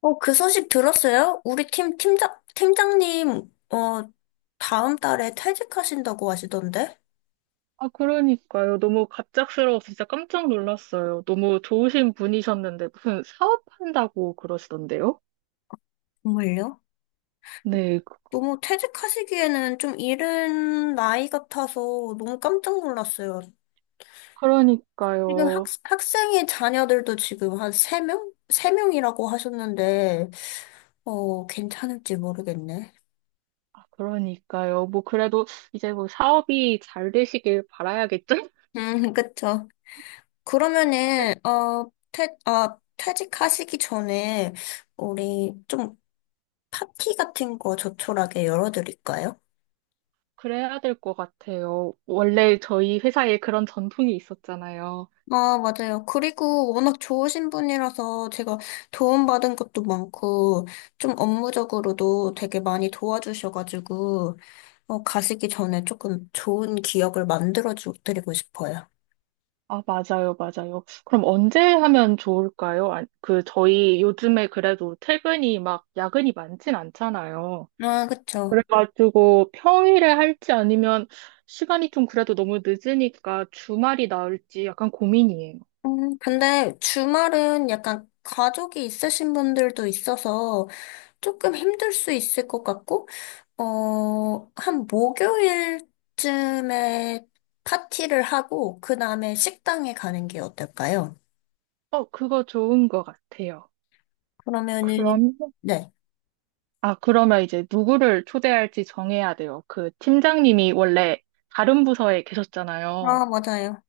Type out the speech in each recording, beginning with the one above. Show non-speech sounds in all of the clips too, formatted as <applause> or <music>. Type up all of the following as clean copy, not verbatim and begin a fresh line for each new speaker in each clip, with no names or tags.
그 소식 들었어요? 우리 팀 팀장님, 다음 달에 퇴직하신다고 하시던데?
아, 그러니까요. 너무 갑작스러워서 진짜 깜짝 놀랐어요. 너무 좋으신 분이셨는데 무슨 사업한다고 그러시던데요?
정말요?
네, 그-
너무 퇴직하시기에는 좀 이른 나이 같아서 너무 깜짝 놀랐어요. 지금 학,
그러니까요.
학생의 자녀들도 지금 한 세명세명이라고 하셨는데, 괜찮을지 모르겠네.
아, 그러니까요. 뭐 그래도 이제 뭐 사업이 잘 되시길 바라야겠죠?
음, <laughs> 그쵸. 그러면은,
<laughs>
퇴직하시기 전에, 우리 좀 파티 같은 거 조촐하게 열어드릴까요?
그래야 될 것 같아요. 원래 저희 회사에 그런 전통이 있었잖아요.
아, 맞아요. 그리고 워낙 좋으신 분이라서 제가 도움받은 것도 많고, 좀 업무적으로도 되게 많이 도와주셔가지고, 가시기 전에 조금 좋은 기억을 만들어드리고 싶어요.
아, 맞아요, 맞아요. 그럼 언제 하면 좋을까요? 아, 그, 저희 요즘에 그래도 퇴근이 막 야근이 많진 않잖아요.
아, 그쵸.
그래가지고 평일에 할지 아니면 시간이 좀 그래도 너무 늦으니까 주말이 나을지 약간 고민이에요.
근데 주말은 약간 가족이 있으신 분들도 있어서 조금 힘들 수 있을 것 같고, 한 목요일쯤에 파티를 하고, 그 다음에 식당에 가는 게 어떨까요?
어, 그거 좋은 것 같아요.
그러면은,
그럼,
네.
아, 그러면 이제 누구를 초대할지 정해야 돼요. 그 팀장님이 원래 다른 부서에 계셨잖아요.
아, 맞아요.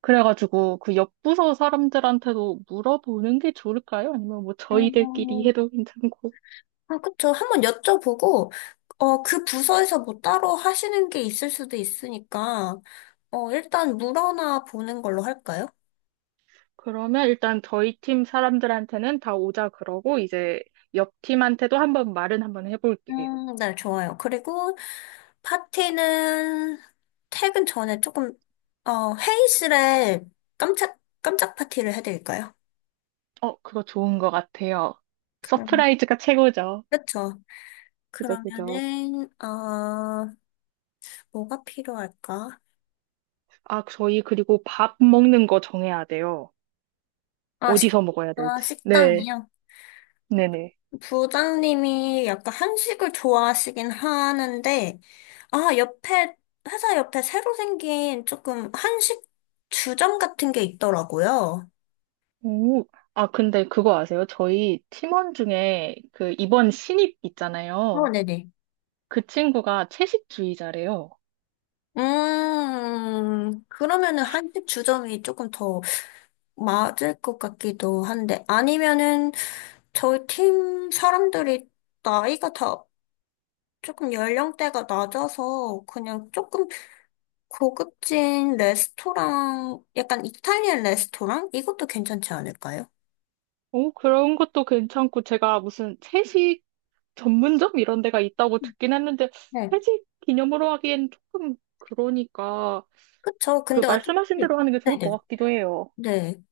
그래가지고 그 옆 부서 사람들한테도 물어보는 게 좋을까요? 아니면 뭐 저희들끼리
음,
해도 괜찮고.
아, 그쵸. 한번 여쭤보고, 그 부서에서 뭐 따로 하시는 게 있을 수도 있으니까, 일단 물어나 보는 걸로 할까요?
그러면 일단 저희 팀 사람들한테는 다 오자 그러고 이제 옆 팀한테도 한번 말은 한번 해볼게요.
네, 좋아요. 그리고 파티는 퇴근 전에 조금, 회의실에 깜짝 파티를 해드릴까요?
어, 그거 좋은 것 같아요.
그럼,
서프라이즈가 최고죠.
그쵸.
그죠, 그죠.
그러면은, 뭐가 필요할까?
아, 저희 그리고 밥 먹는 거 정해야 돼요.
아,
어디서 먹어야 될지. 네,
식당이요.
네네.
부장님이 약간 한식을 좋아하시긴 하는데, 아, 옆에, 회사 옆에 새로 생긴 조금 한식 주점 같은 게 있더라고요.
오, 아, 근데 그거 아세요? 저희 팀원 중에 그 이번 신입 있잖아요.
네네.
그 친구가 채식주의자래요.
그러면은 한식 주점이 조금 더 맞을 것 같기도 한데, 아니면은 저희 팀 사람들이 나이가 다 조금 연령대가 낮아서 그냥 조금 고급진 레스토랑, 약간 이탈리안 레스토랑? 이것도 괜찮지 않을까요?
오, 그런 것도 괜찮고, 제가 무슨 채식 전문점 이런 데가 있다고 듣긴 했는데
네.
회식 기념으로 하기엔 조금 그러니까
그쵸.
그
근데 어차피,
말씀하신 대로 하는 게 좋을 것
네네.
같기도 해요.
네.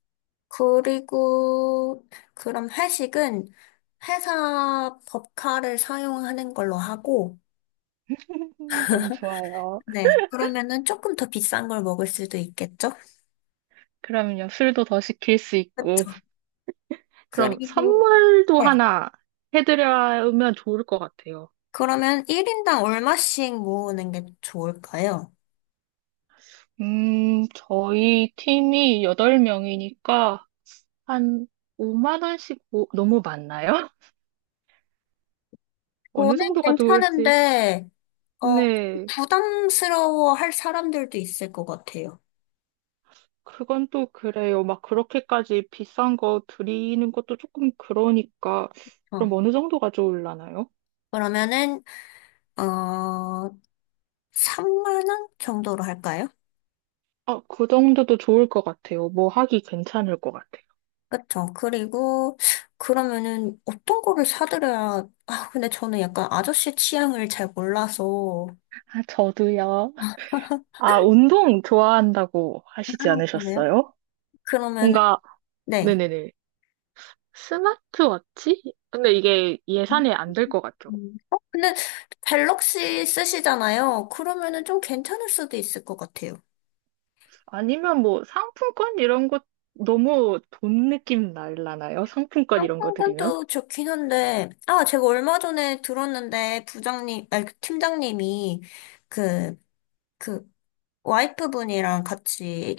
그리고, 그럼 회식은 회사 법카를 사용하는 걸로 하고,
<laughs> 너무 좋아요.
네. 그러면은 조금 더 비싼 걸 먹을 수도 있겠죠?
그럼요. 술도 더 시킬 수 있고.
그쵸.
그럼
그리고,
선물도
네.
하나 해드리면 좋을 것 같아요.
그러면 1인당 얼마씩 모으는 게 좋을까요?
저희 팀이 8명이니까 한 5만 원씩 너무 많나요? <laughs> 어느
저는
정도가 좋을지.
괜찮은데, 어,
네.
부담스러워 할 사람들도 있을 것 같아요.
그건 또 그래요. 막 그렇게까지 비싼 거 드리는 것도 조금 그러니까 그럼
어,
어느 정도가 좋을라나요?
그러면은, 어, 3만 원 정도로 할까요?
아, 그 정도도 좋을 것 같아요. 뭐 하기 괜찮을 것 같아요.
그쵸. 그리고, 그러면은, 어떤 거를 사드려야, 근데 저는 약간 아저씨 취향을 잘 몰라서.
아, 저도요. 아, 운동 좋아한다고
아,
하시지
그래요?
않으셨어요?
그러면은,
뭔가,
네.
네네네. 스마트워치? 근데 이게
음.
예산에 안 될 것 같죠.
근데 갤럭시 쓰시잖아요. 그러면은 좀 괜찮을 수도 있을 것 같아요.
아니면 뭐 상품권 이런 거 너무 돈 느낌 날라나요? 상품권 이런 거 드리면?
상품권도 좋긴 한데, 아, 제가 얼마 전에 들었는데, 부장님, 아니, 그 팀장님이 그, 그, 와이프분이랑 같이,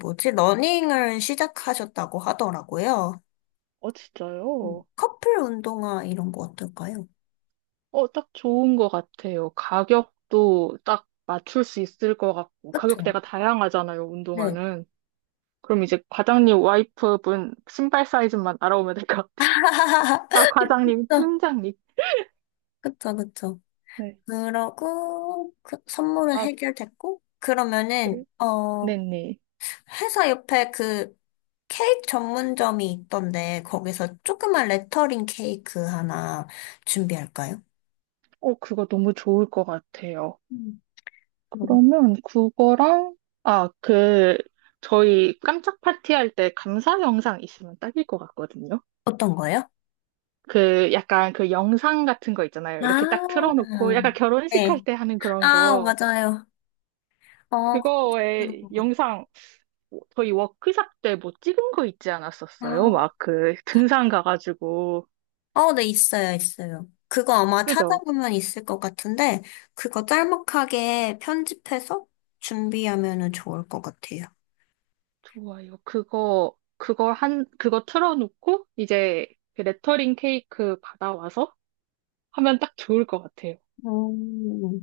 뭐지, 러닝을 시작하셨다고 하더라고요.
어, 진짜요?
커플 운동화 이런 거 어떨까요?
어, 딱 좋은 것 같아요. 가격도 딱 맞출 수 있을 것 같고,
그쵸?
가격대가 다양하잖아요,
네.
운동화는. 그럼 이제 과장님 와이프분 신발 사이즈만 알아보면 될 것 같아요.
<laughs>
아, 과장님,
그쵸,
팀장님.
그쵸, 그쵸.
네.
그러고, 그 선물은
아,
해결됐고, 그러면은,
그래? 네네.
회사 옆에 그 케이크 전문점이 있던데, 거기서 조그만 레터링 케이크 하나 준비할까요?
어, 그거 너무 좋을 것 같아요.
음, 그럼.
그러면 그거랑, 아, 그, 저희 깜짝 파티할 때 감사 영상 있으면 딱일 것 같거든요.
어떤 거요?
그 약간 그 영상 같은 거 있잖아요.
아,
이렇게 딱 틀어놓고 약간 결혼식 할
네.
때 하는 그런
아,
거.
맞아요. 어, 그런
그거에
거 같아요.
영상 저희 워크샵 때 뭐 찍은 거 있지 않았었어요?
아,
막 그 등산 가가지고
네, 있어요, 있어요. 그거 아마
그죠?
찾아보면 있을 것 같은데, 그거 짤막하게 편집해서 준비하면은 좋을 것 같아요.
좋아요. 그거 틀어놓고 이제 그 레터링 케이크 받아와서 하면 딱 좋을 것 같아요.
음,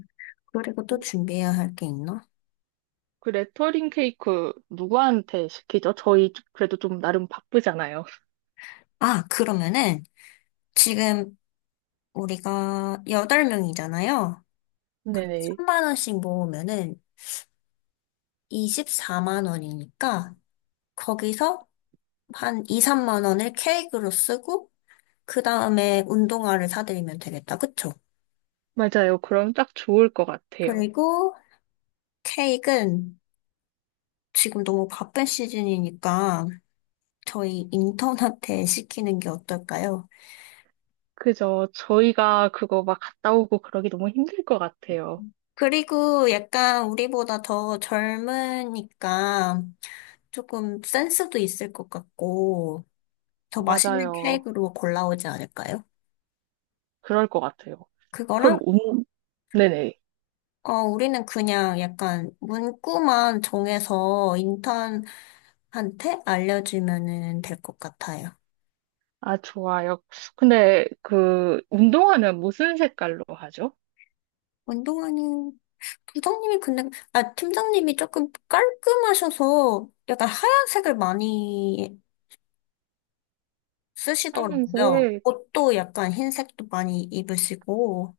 그리고 또 준비해야 할 게 있나?
그 레터링 케이크 누구한테 시키죠? 저희 그래도 좀 나름 바쁘잖아요. <laughs>
아, 그러면은 지금 우리가 8명이잖아요. 그럼
네네.
3만 원씩 모으면은 24만 원이니까 거기서 한 2, 3만 원을 케이크로 쓰고 그 다음에 운동화를 사드리면 되겠다. 그쵸?
맞아요. 그럼 딱 좋을 것 같아요.
그리고 케이크는 지금 너무 바쁜 시즌이니까 저희 인턴한테 시키는 게 어떨까요?
그죠. 저희가 그거 막 갔다 오고 그러기 너무 힘들 것 같아요.
그리고 약간 우리보다 더 젊으니까 조금 센스도 있을 것 같고 더 맛있는
맞아요.
케이크로 골라오지 않을까요?
그럴 것 같아요.
그거랑
그럼, 운, 네네.
우리는 그냥 약간 문구만 정해서 인턴한테 알려주면은 될 것 같아요.
아, 좋아요. 근데 그, 운동화는 무슨 색깔로 하죠?
운동화는 부장님이 근데 아 팀장님이 조금 깔끔하셔서 약간 하얀색을 많이 쓰시더라고요.
하얀색.
옷도 약간 흰색도 많이 입으시고,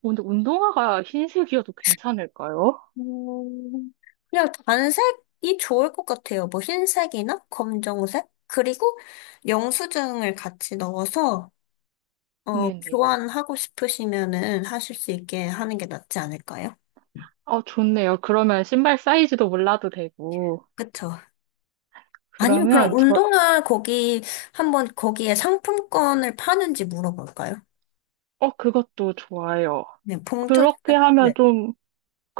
근데 운동화가 흰색이어도 괜찮을까요?
음, 그냥 단색이 좋을 것 같아요. 뭐 흰색이나 검정색? 그리고 영수증을 같이 넣어서,
네네.
교환하고 싶으시면은 하실 수 있게 하는 게 낫지 않을까요?
어, 좋네요. 그러면 신발 사이즈도 몰라도 되고.
그쵸. 아니면 그럼
그러면 저,
운동화 거기, 한번 거기에 상품권을 파는지 물어볼까요?
어, 그것도 좋아요.
네, 봉투,
그렇게 하면
네.
좀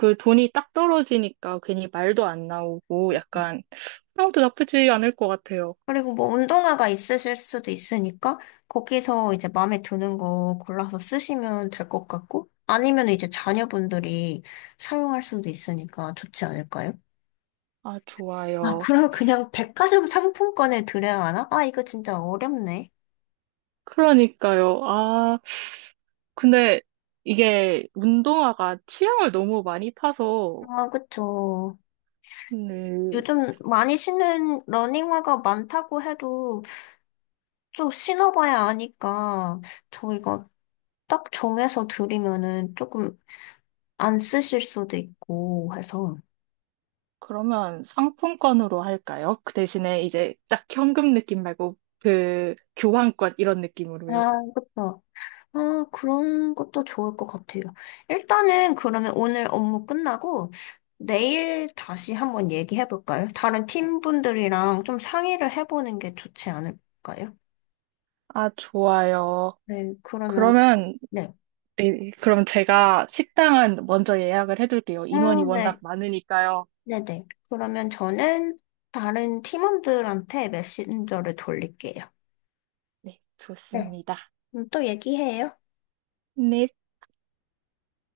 그 돈이 딱 떨어지니까 괜히 말도 안 나오고 약간 아무도 나쁘지 않을 것 같아요.
그리고 뭐 운동화가 있으실 수도 있으니까 거기서 이제 마음에 드는 거 골라서 쓰시면 될 것 같고 아니면 이제 자녀분들이 사용할 수도 있으니까 좋지 않을까요?
아,
아,
좋아요.
그럼 그냥 백화점 상품권을 드려야 하나? 아, 이거 진짜 어렵네.
그러니까요. 아, 근데 이게 운동화가 취향을 너무 많이 타서,
아, 그쵸.
네,
요즘 많이 신는 러닝화가 많다고 해도 좀 신어봐야 아니까 저 이거 딱 정해서 드리면은 조금 안 쓰실 수도 있고 해서.
그러면 상품권으로 할까요? 그 대신에 이제 딱 현금 느낌 말고 그 교환권 이런
아,
느낌으로요.
그쵸. 아, 그런 것도 좋을 것 같아요. 일단은 그러면 오늘 업무 끝나고 내일 다시 한번 얘기해 볼까요? 다른 팀분들이랑 좀 상의를 해보는 게 좋지 않을까요?
아, 좋아요.
네, 그러면,
그러면,
네.
네, 그럼 제가 식당은 먼저 예약을 해둘게요. 인원이 워낙
네.
많으니까요.
네네. 그러면 저는 다른 팀원들한테 메신저를 돌릴게요.
네,
네.
좋습니다.
그럼 또 얘기해요.
네,